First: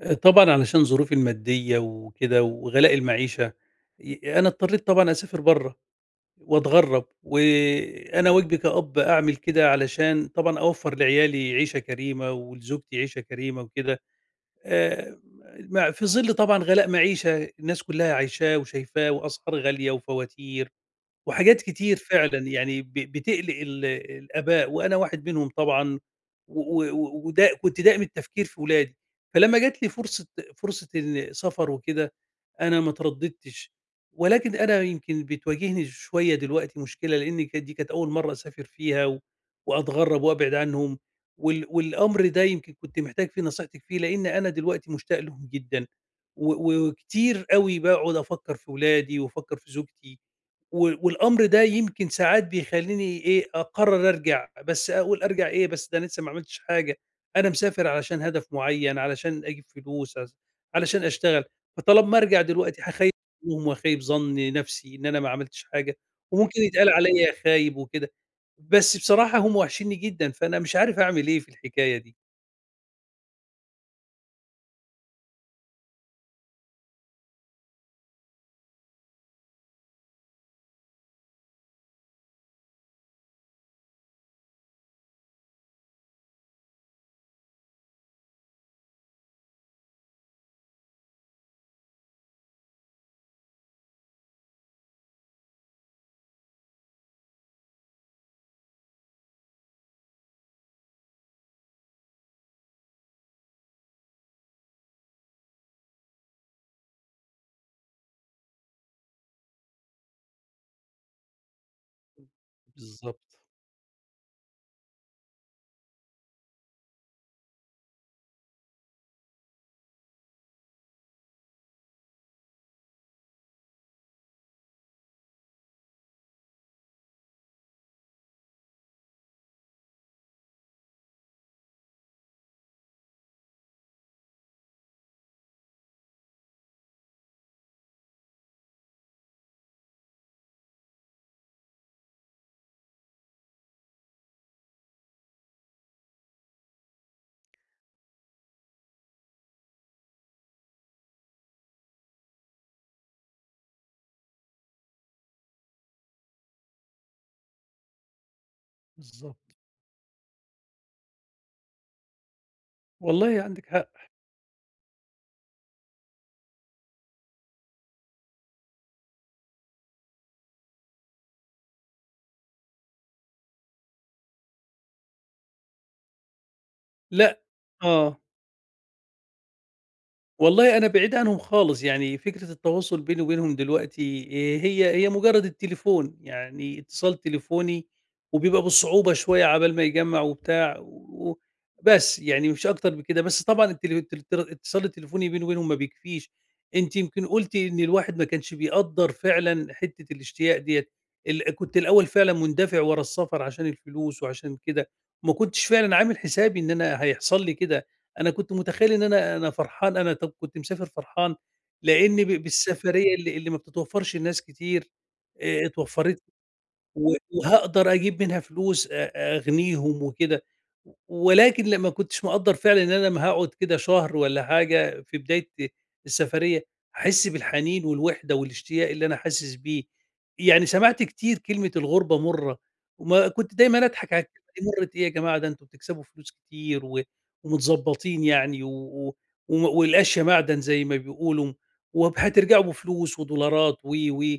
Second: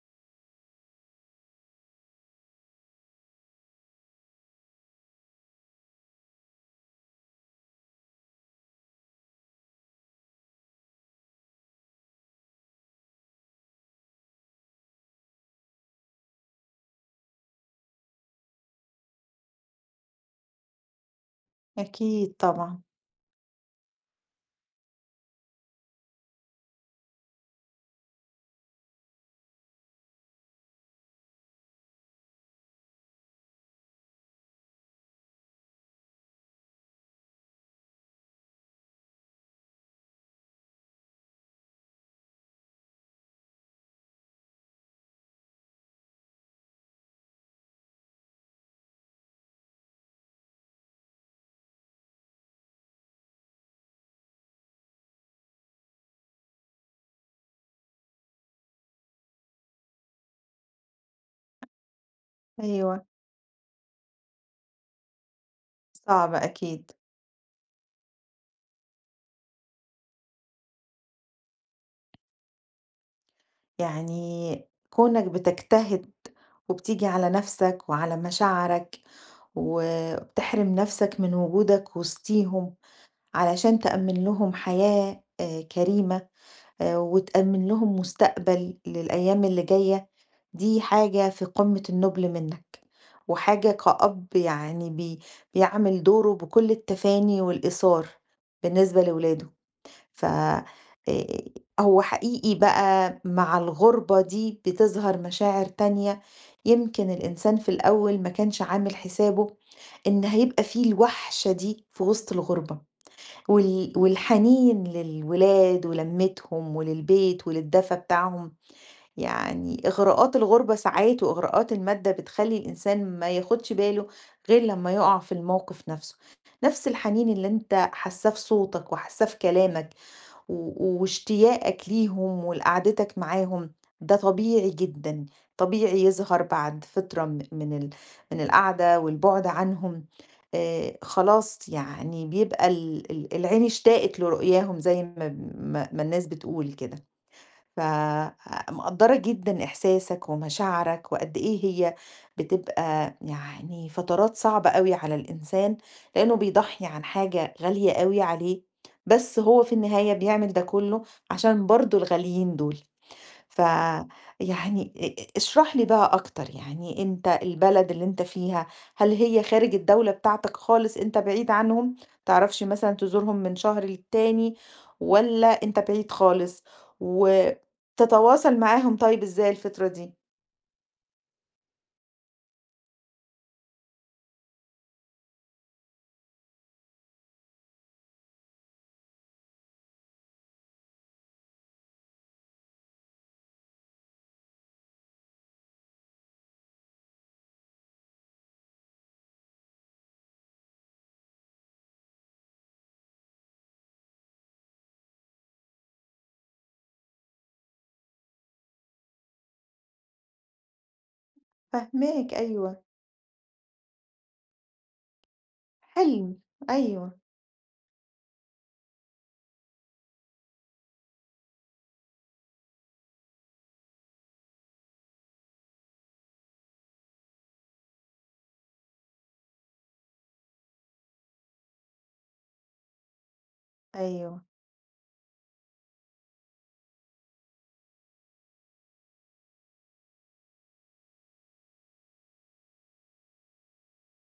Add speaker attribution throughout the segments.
Speaker 1: طبعًا علشان ظروفي المادية وكده وغلاء المعيشة، أنا اضطريت طبعًا أسافر برّه وأتغرّب، وأنا واجبي كأب أعمل كده علشان طبعًا أوفّر لعيالي عيشة كريمة ولزوجتي عيشة كريمة وكده. آآ مع في ظِل طبعًا غلاء معيشة الناس كلّها عايشاه وشايفاه وأسعار غالية وفواتير وحاجات كتير
Speaker 2: أكيد
Speaker 1: فعلًا
Speaker 2: طبعًا،
Speaker 1: يعني بتقلق الآباء، وأنا واحد منهم طبعًا. و و ودا كنت دائم التفكير في ولادي، فلما جات لي فرصة إن سفر وكده، أنا ما اترددتش، ولكن أنا يمكن بتواجهني شوية دلوقتي مشكلة، لإن كانت دي كانت أول مرة أسافر فيها، وأتغرب وأبعد عنهم، والأمر ده يمكن كنت محتاج فيه نصيحتِك فيه، لإن أنا دلوقتي مشتاق لهم جدًا، وكتير أوي باقعد أفكر في ولادي وأفكر في زوجتي. والأمر ده يمكن ساعات بيخلّيني إيه، أقرّر أرجع، بس أقول أرجع إيه، بس ده أنا لسه ما عملتش حاجة، أنا مسافر علشان هدف معيّن، علشان أجيب فلوس، علشان أشتغل، فطالما ما أرجع دلوقتي
Speaker 2: أيوه،
Speaker 1: هاخيّب ظنّهم وأخيّب ظن نَفْسي إن أنا ما عملتش حاجة،
Speaker 2: صعب
Speaker 1: وممكن يتقال
Speaker 2: أكيد،
Speaker 1: عليّا خايب وكده، بس بصراحة هم واحشينّي جدًا، فأنا مش عارف أعمل إيه في الحكاية دي.
Speaker 2: يعني كونك بتجتهد وبتيجي على نفسك وعلى مشاعرك، وبتحرم نفسك من وجودك وسطيهم علشان تأمِّن لهم حياة كريمة، وتأمِّن لهم مستقبل للأيام اللي جاية، دي حاجة في قمة النُّبل منك، وحاجة كأب يعني بيعمل دوره بكل التفاني والإيثار بالنسبة لولاده. ف هو حقيقي بقى مع الغُربة دي بتظهر مشاعر تانية، يمكن الإنسان في الأول ما كانش عامل حسابه إن هيبقى في الوحشة دي في وسط الغُربة،
Speaker 1: بالضبط.
Speaker 2: والحنين للولاد ولمّتهم وللبيت وللدفى بتاعهم، يعني إغراءات الغُربة ساعات وإغراءات المادة بتخلّي الإنسان ما ياخدش باله غير لمّا يُقع في الموقف نَفْسه، نَفْس الحنين اللي أنت حاساه في صوتك وحاساه في كلامك واشتياقك ليهم ولقعدتك معاهم، ده طبيعي جدًا، طبيعي يظهر بعد فترة م من ال من القعدة والبُعد عنهم، خلاص يعني بيبقى ال ال العين اشتاقت لرؤياهم زي ما الناس بتقول كده. فمقدّرة جدًا إحساسك ومشاعرك وقد إيه هي بتبقى يعني فترات صعبة أوي على الإنسان، لإنه بيضحّي عن حاجة غالية أوي عليه، بس
Speaker 1: بالضبط.
Speaker 2: هو في النهاية بيعمل ده كُلّه عشان برضه الغاليين دول.
Speaker 1: والله عندِك حق.
Speaker 2: فيعني اشرح لي بقى أكتر، يعني أنت البلد اللي أنت فيها، هل هي خارج الدولة بتاعتك خالص أنت بعيد عنهم، ما تعرفش مثلًا تزورهم من شهر للتاني، والّا أنت بعيد خالص؟
Speaker 1: لأ، آه.
Speaker 2: وتتواصل معاهم طيب إزاي الفترة دي؟
Speaker 1: والله أنا بعيد عنهم خالص، يعني فكرة التواصل بيني وبينهم دلوقتي هي مجرّد التليفون، يعني اتصال تليفوني وبيبقى بالصعوبة شوية عقبال ما يجمّع وبتاع و- بس، يعني مش أكتر من كده، بس طبعًا التلي التل التر الاتصال التليفوني بيني وبينهم ما بيكفيش، أنتِ يمكن قُلتِ إن الواحد ما كانش بيقدّر فعلًا حتّة الاشتياق ديّة، كنت الأول فعلًا مندفع ورا السفر عشان الفلوس وعشان كده، ما كنتش فعلًا عامل حسابي إن أنا هيحصل لي كده. أنا كنت متخيّل إن أنا فرحان، أنا طب كنت مسافر فرحان لإن
Speaker 2: فاهماك أيوه،
Speaker 1: بالسفرية اللي ما بتتوفّرش لناس كتير اتوفّرت
Speaker 2: حلم، أيوه،
Speaker 1: وهاقدر أجيب منها فلوس أغنيهم وكده، ولكن لأ ما كنتش مقدّر فعلًا إن أنا لمّا هاقعد كده شهر والّا حاجة في بداية السفرية، هاحس بالحنين والوحدة والاشتياق اللي أنا حاسس بيه، يعني سمعت كتير كلمة الغُربة مُرّة، وما كنت دايمًا أضحك على
Speaker 2: أيوه،
Speaker 1: الكلمة دي مُرّة إيه يا جماعة ده أنتم بتكسبوا فلوس كتير ومتضبّطين يعني و و وم والأشيا معدن زي ما بيقولوا، هترجعوا بفلوس ودولارات و، و.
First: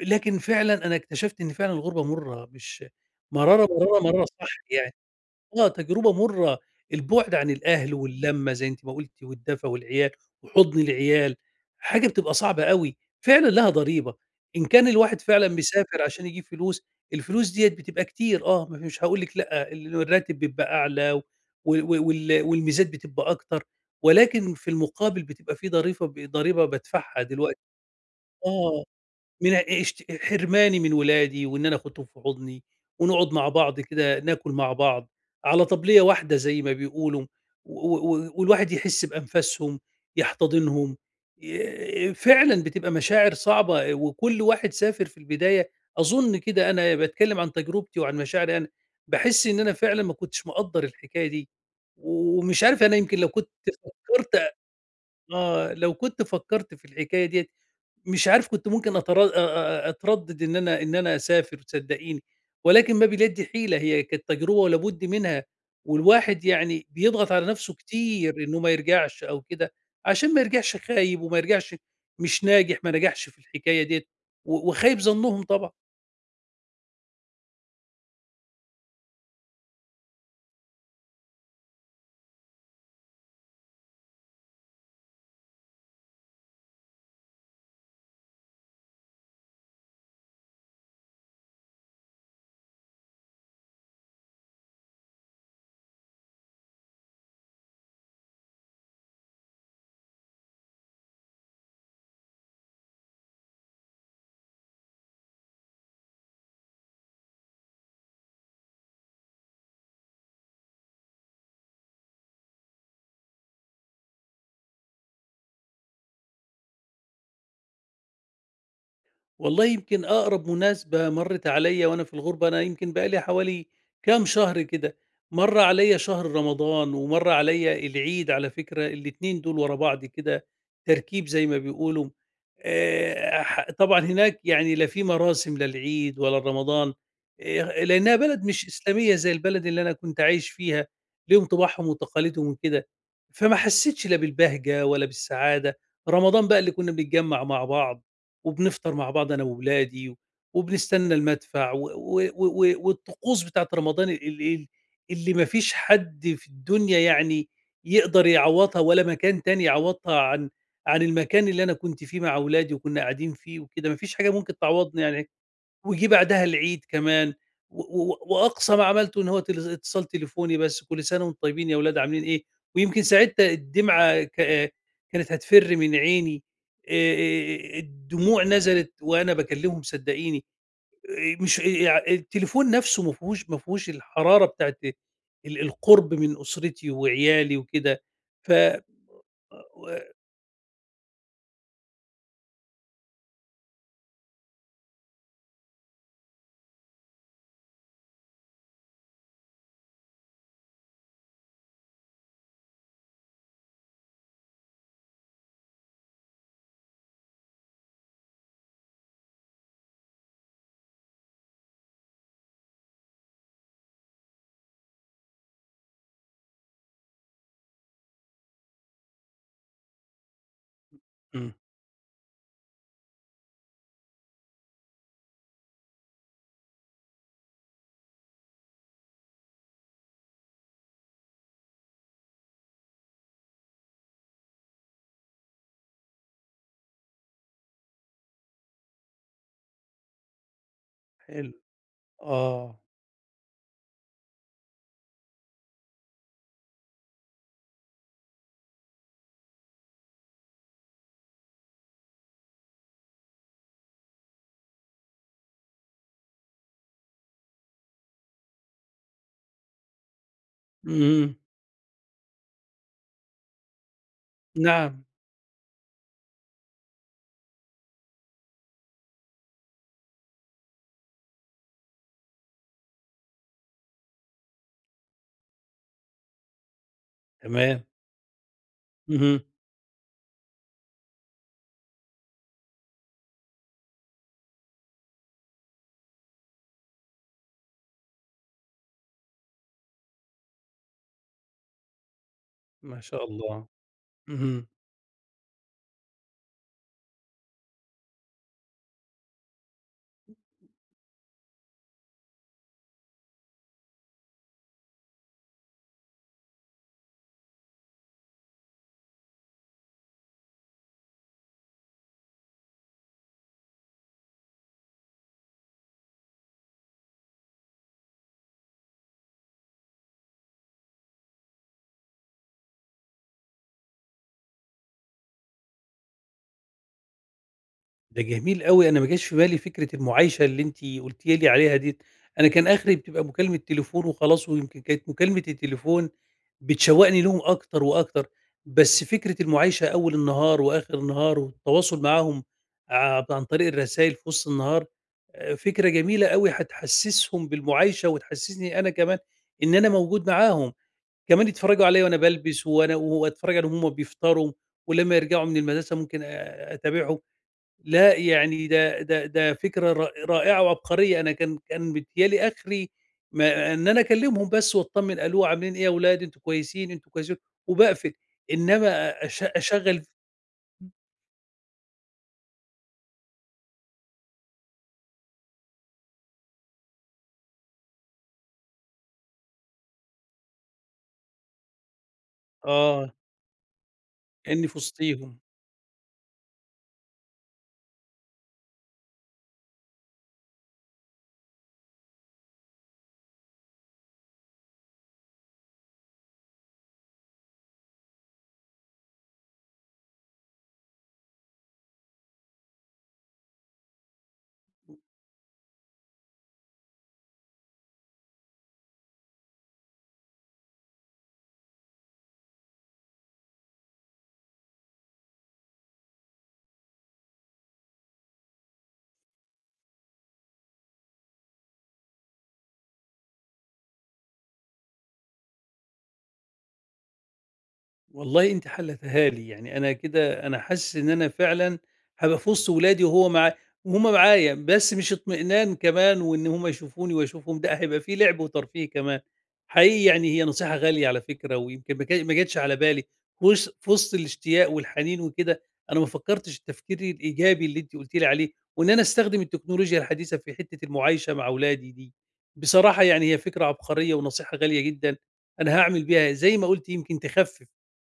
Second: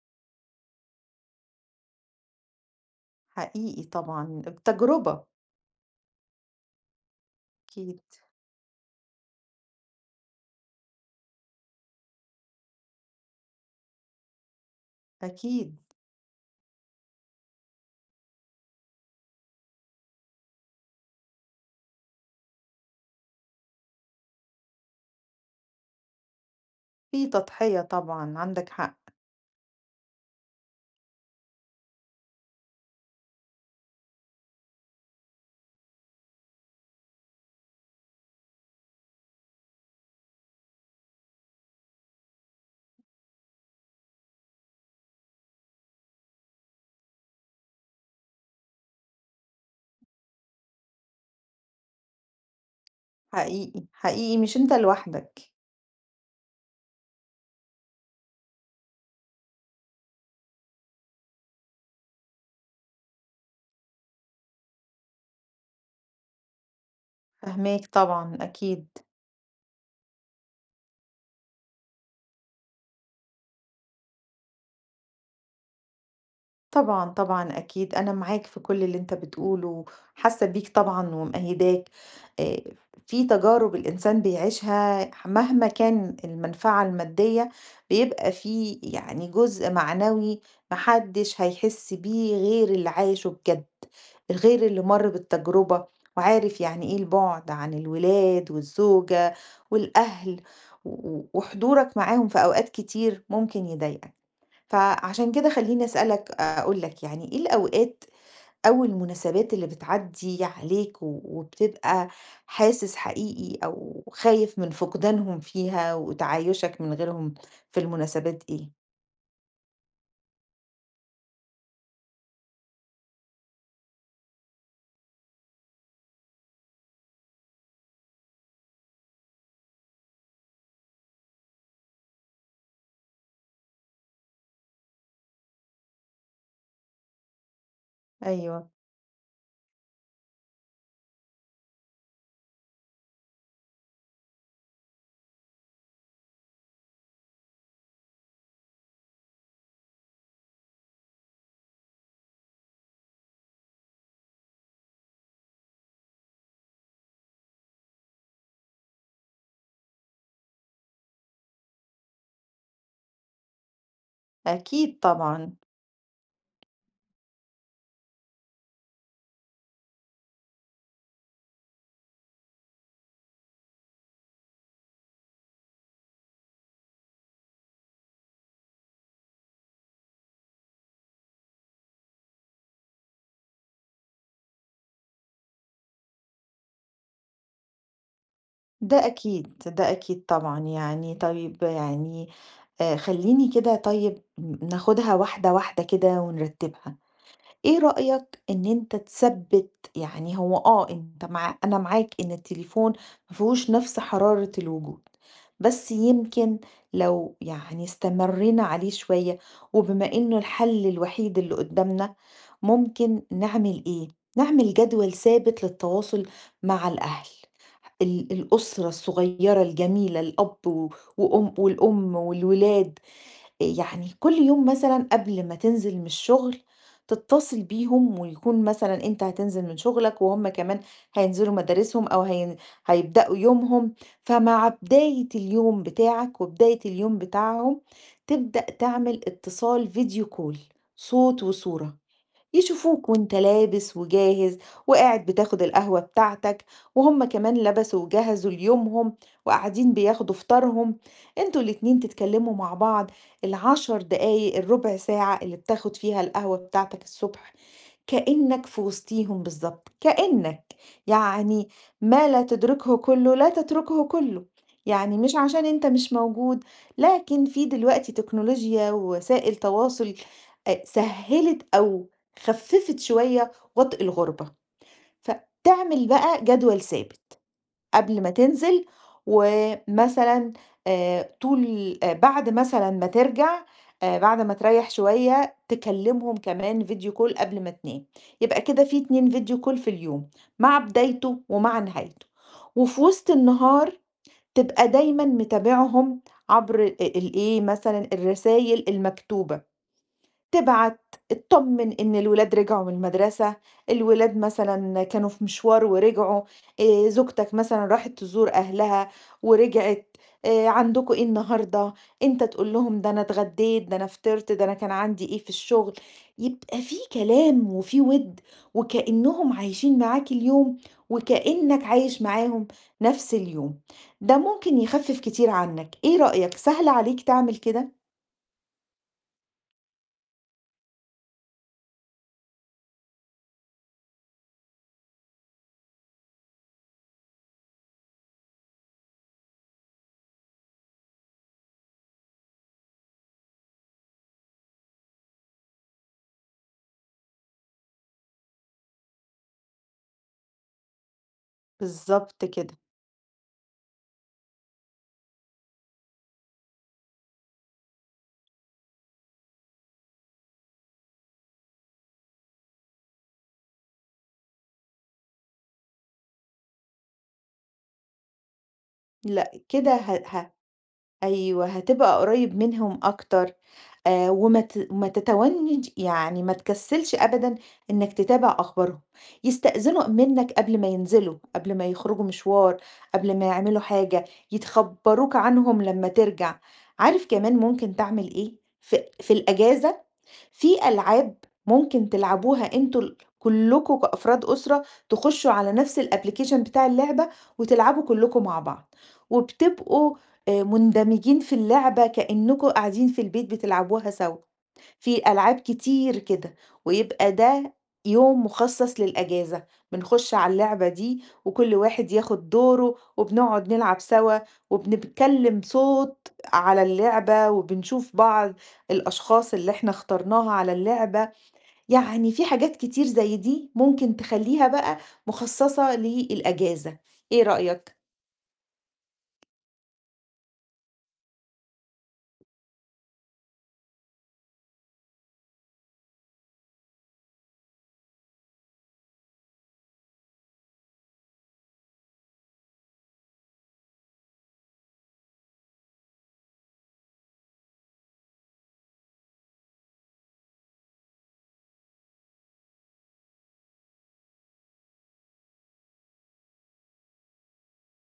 Speaker 1: لكن فعلًا أنا اكتشفت إن فعلًا الغُربة مُرّة، مش مرارة،
Speaker 2: حقيقي
Speaker 1: مرارة، مرارة
Speaker 2: طبعًا،
Speaker 1: صح يعني،
Speaker 2: بتجربة
Speaker 1: آه، تجربة مُرّة، البُعد عن الأهل
Speaker 2: أكيد،
Speaker 1: واللمّة زي أنتِ ما قُلتِ والدفى والعيال وحُضن العيال، حاجة بتبقى صعبة أوي، فعلًا لها ضريبة، إن كان الواحد فعلًا
Speaker 2: أكيد،
Speaker 1: مسافر عشان يجيب فلوس، الفلوس ديّة بتبقى كتير آه، ما في- مش هاقول لِك لأ، الراتب بيبقى أعلى و و وال والميزات بتبقى أكتر، ولكن في المقابل بتبقى في ضريفة ب ضريبة بادفعها
Speaker 2: في
Speaker 1: دلوقتي
Speaker 2: تضحية طبعًا، عندك
Speaker 1: آه.
Speaker 2: حق،
Speaker 1: من اشت حرماني من ولادي وإن أنا آخُدهم في حُضني ونقعد مع بعض كده ناكل مع بعض على طبلية واحدة زي ما بيقولوا، و و والواحد يحِس بأنفاسهم، يحتضنهم، فعلًا بتبقى مشاعر صعبة وكل واحد سافر في البداية أظُن كده. أنا باتكلّم عن تجربتي وعن مشاعري أنا، باحِس إن أنا فعلًا ما كنتش مقدّر الحكاية دي، ومش عارف أنا يمكن لو كنت
Speaker 2: حقيقي،
Speaker 1: فكّرت.
Speaker 2: حقيقي مش أنت لوحدك.
Speaker 1: آه، لو كنت فكّرت في الحكاية ديّة مش عارف كنت ممكن أترا أ أ أتردد إن أنا أسافر صدّقيني، ولكن ما باليد حيلة، هي كانت تجربة ولا بد منها، والواحد يعني بيضغط على نفسه
Speaker 2: فاهماك
Speaker 1: كتير
Speaker 2: طبعًا
Speaker 1: إنه ما
Speaker 2: أكيد،
Speaker 1: يرجعش أو كده، عشان ما يرجعش خايب وما يرجعش مش ناجح، ما نجحش في الحكاية ديّة، وخايب ظنهم طبعًا.
Speaker 2: طبعًا، طبعًا أكيد أنا معاك في كل اللي أنت بتقوله، حاسة بيك طبعًا ومأيداك، آآ في تجارب الإنسان بيعيشها مهما كان المنفعة المادية بيبقى في يعني جزء معنوي ما حدش هيحس بيه غير اللي عايشه بجد، غير اللي مَر بالتجربة وعارف يعني إيه البُعد عن الولاد والزوجة والأهل، و وحضورك معاهم في أوقات كتير ممكن يضايقك. فعشان كده خلّيني أسألك أقول لك يعني إيه الأوقات أو المناسبات اللي بتعدّي عليك وبتبقى حاسس حقيقي أو خايف من فقدانهم فيها وتعايشك من غيرهم في المناسبات إيه؟
Speaker 1: والله يمكن أقرب مناسبة مرّت عليّا وأنا في الغُربة، أنا يمكن بقى لي حوالي كام شهر كده، مَر عليّا شهر رمضان ومَر عليّا العيد على فكرة، الاتنين دول ورا بعض كده تركيب زي ما بيقولوا. ح طبعًا هناك يعني لا في مراسم لا العيد ولا لرمضان، لإنها بلد مش
Speaker 2: أيوه،
Speaker 1: إسلامية زي البلد اللي أنا كنت عايش فيها، ليهم طِباعهم وتقاليدهم وكده، فما حسّيتش لا بالبهجة ولا بالسعادة، رمضان بقى اللي كُنّا بنتجمّع مع بعض وبنفطر مع بعض أنا وولادي، وبنستنى المدفع والطقوس بتاعة رمضان ال ال اللي ما فيش حد في الدنيا يعني يقدر يعوّضها ولا مكان تاني يعوّضها عن المكان اللي أنا كنت فيه مع ولادي وكنا قاعدين فيه وكده، ما فيش حاجة ممكن
Speaker 2: أكيد
Speaker 1: تعوّضني يعني.
Speaker 2: طبعًا،
Speaker 1: وجه بعدها العيد كمان و و وأقصى ما عملته إن هو اتصال تليفوني بس، كل سنة وأنتم طيبين يا ولاد عاملين إيه، ويمكن ساعتها الدمعة كانت هتفِر من عيني. الدموع نزلت وأنا باكلمهم صدقيني. مش يع التليفون نفسه ما فيهوش الحرارة بتاعة القرب من أسرتي وعيالي وكده. ف
Speaker 2: ده أكيد، ده
Speaker 1: و
Speaker 2: أكيد طبعًا يعني طيب يعني خلّيني كده طيب ناخدها واحدة واحدة كده ونرتّبها. إيه رأيك إن أنت تثبّت يعني هو أنت مع أنا معاك إن التليفون ما فيهوش نفس حرارة الوجود، بس يمكن لو يعني استمرينا عليه شوية، وبما إنه الحل الوحيد اللي قدّامنا، ممكن نعمل إيه؟ نعمل جدول ثابت للتواصل مع الأهل، الأسرة الصغيّرة الجميلة، الأب و
Speaker 1: إمم.
Speaker 2: وأم والأم والولاد. يعني كل يوم مثلًا قبل ما تنزل من الشغل، تتصل بيهم ويكون مثلًا أنت هتنزل من شغلك وهُم كمان هينزلوا مدارسهم أو هيبدأوا يومهم، فمع بداية اليوم بتاعك وبداية اليوم بتاعهم، تبدأ تعمل اتصال فيديو كول صوت
Speaker 1: حلو،
Speaker 2: وصورة.
Speaker 1: آه.
Speaker 2: يشوفوك وأنت لابس وجاهز وقاعد بتاخد القهوة بتاعتك وهم كمان لبسوا وجهزوا ليومهم وقاعدين بياخدوا فطارهم انتوا الاتنين تتكلموا مع بعض العشر دقايق الربع ساعة اللي بتاخد فيها القهوة بتاعتك الصبح كأنك في وسطيهم بالضبط، كأنك،
Speaker 1: اهم.
Speaker 2: يعني ما لا تدركه كُلّه لا تتركه كُلّه،
Speaker 1: نعم.
Speaker 2: يعني مش عشان أنت مش موجود، لكن في دلوقتي تكنولوجيا ووسائل تواصل سهّلت أو خفّفت شوية وطْء الغُربة، فتعمل بقى جدول ثابت.
Speaker 1: تمام.
Speaker 2: قبل ما تنزل،
Speaker 1: اهم.
Speaker 2: ومثلًا طول بعد مثلًا ما ترجع بعد ما تريّح شوية تكلمهم كمان فيديو كول قبل ما تنام، يبقى كده في 2 فيديو كول في اليوم، مع بدايته ومع نهايته، وفي
Speaker 1: ما شاء
Speaker 2: وسط
Speaker 1: الله.
Speaker 2: النهار
Speaker 1: اهم.
Speaker 2: تبقى دايمًا متابعهم عبر الإيه مثلًا الرسايل المكتوبة. تبعت تطمن إن الولاد رجعوا من المدرسة، الولاد مثلًا كانوا في مشوار ورجعوا، زوجتك مثلًا راحت تزور أهلها ورجعت، عندكم إيه النهارده؟ أنت تقول لهم ده أنا اتغديت، ده أنا فطرت، ده أنا كان عندي إيه في الشغل، يبقى في كلام وفي وِد وكأنهم عايشين معاك اليوم، وكأنك عايش معاهم نفس اليوم، ده ممكن يخفف كتير عنك، إيه رأيك سهل عليك تعمل كده؟
Speaker 1: ده جميل أوي، أنا ما جاش في بالي فكرة المُعايشة اللي أنتِ قُلتِ لي عليها ديّة، أنا كان آخري بتبقى مكالمة تليفون وخلاص، ويمكن كانت مكالمة التليفون بتشوّقني ليهم أكتر وأكتر، بس فكرة المُعايشة أول النهار وآخر النهار والتواصل معاهم عن طريق الرسايل في وسط النهار، فكرة جميلة أوي هتحسّسهم بالمُعايشة وتحسّسني أنا كمان إن أنا موجود معاهم، كمان يتفرّجوا عليّا وأنا
Speaker 2: بالضبط
Speaker 1: بالبس
Speaker 2: كده.
Speaker 1: وأنا وأتفرّج عليهم وهُم بيفطروا، ولمّا يرجعوا من المدرسة ممكن أتابعهم. لأ، يعني ده فكرة رائعة وعبقرية، أنا كان متهيأ لي آخري ما إن أنا أكلمهم بس وأطمن ألو عاملين إيه يا ولاد، أنتم كويسين، أنتم كويسين، وباقفل، إنما
Speaker 2: لأ، كده
Speaker 1: أشغّل.
Speaker 2: ه ه أيوه، هتبقى قريّب منهم أكتر، وما ت ما تتونّج يعني ما تكسّلش أبدًا إنّك تتابع أخبارهم، يستأذنوا منّك قبل ما ينزلوا، قبل ما يخرجوا مشوار،
Speaker 1: آه،
Speaker 2: قبل ما يعملوا حاجة،
Speaker 1: كأني في
Speaker 2: يتخبّروك
Speaker 1: وسطيهم.
Speaker 2: عنهم لمّا ترجع. عارف كمان ممكن تعمل إيه؟ في الأجازة في ألعاب ممكن تلعبوها أنتم كلكم كأفراد أسرة، تخشوا على نفس الأبلكيشن بتاع اللعبة وتلعبوا كلكم مع بعض، وبتبقوا مندمجين في اللعبة كأنكم قاعدين في البيت بتلعبوها سوا. في ألعاب كتير كده، ويبقى ده يوم مخصص للأجازة، بنخش على اللعبة دي وكل واحد ياخد دوره، وبنقعد نلعب سوا، وبنتكلم صوت على اللعبة، وبنشوف بعض الأشخاص اللي احنا اخترناها على اللعبة، يعني في حاجات كتير زي دي ممكن تخليها بقى مخصصة للأجازة، إيه رأيك؟
Speaker 1: والله أنتِ حلّتيها لي، يعني أنا كده أنا حاسس إن أنا فعلًا هابقى في وسط ولادي وهو معا وهُم معايا، بس مش اطمئنان كمان وإن هُم يشوفوني وأشوفهم، لأ هيبقى في لعب وترفيه كمان. حقيقي يعني هي نصيحة غالية على فكرة ويمكن ما جاتش على بالي، في وسط الاشتياق والحنين وكده، أنا ما فكّرتش التفكير الإيجابي اللي أنتِ قُلتِ لي عليه، وإن أنا أستخدم التكنولوجيا الحديثة في حتّة المعايشة مع ولادي دي. بصراحة يعني هي فكرة عبقرية ونصيحة غالية جدًا، أنا هاعمل بيها زي ما قُلتِ يمكن تخفِّف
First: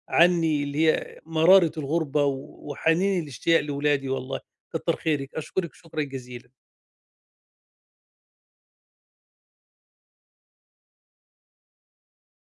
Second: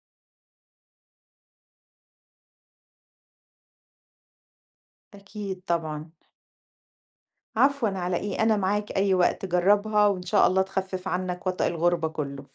Speaker 1: عني اللي هي مرارة الغُربة وحنيني الاشتياق لولادي والله، كتّر خيرِك،
Speaker 2: أكيد
Speaker 1: أشكرِك شكرًا
Speaker 2: طبعًا،
Speaker 1: جزيلًا.
Speaker 2: عفوًا على إيه، أنا معاك أي وقت جربها وإن شاء الله تخفف عنك وطأ الغربة كله.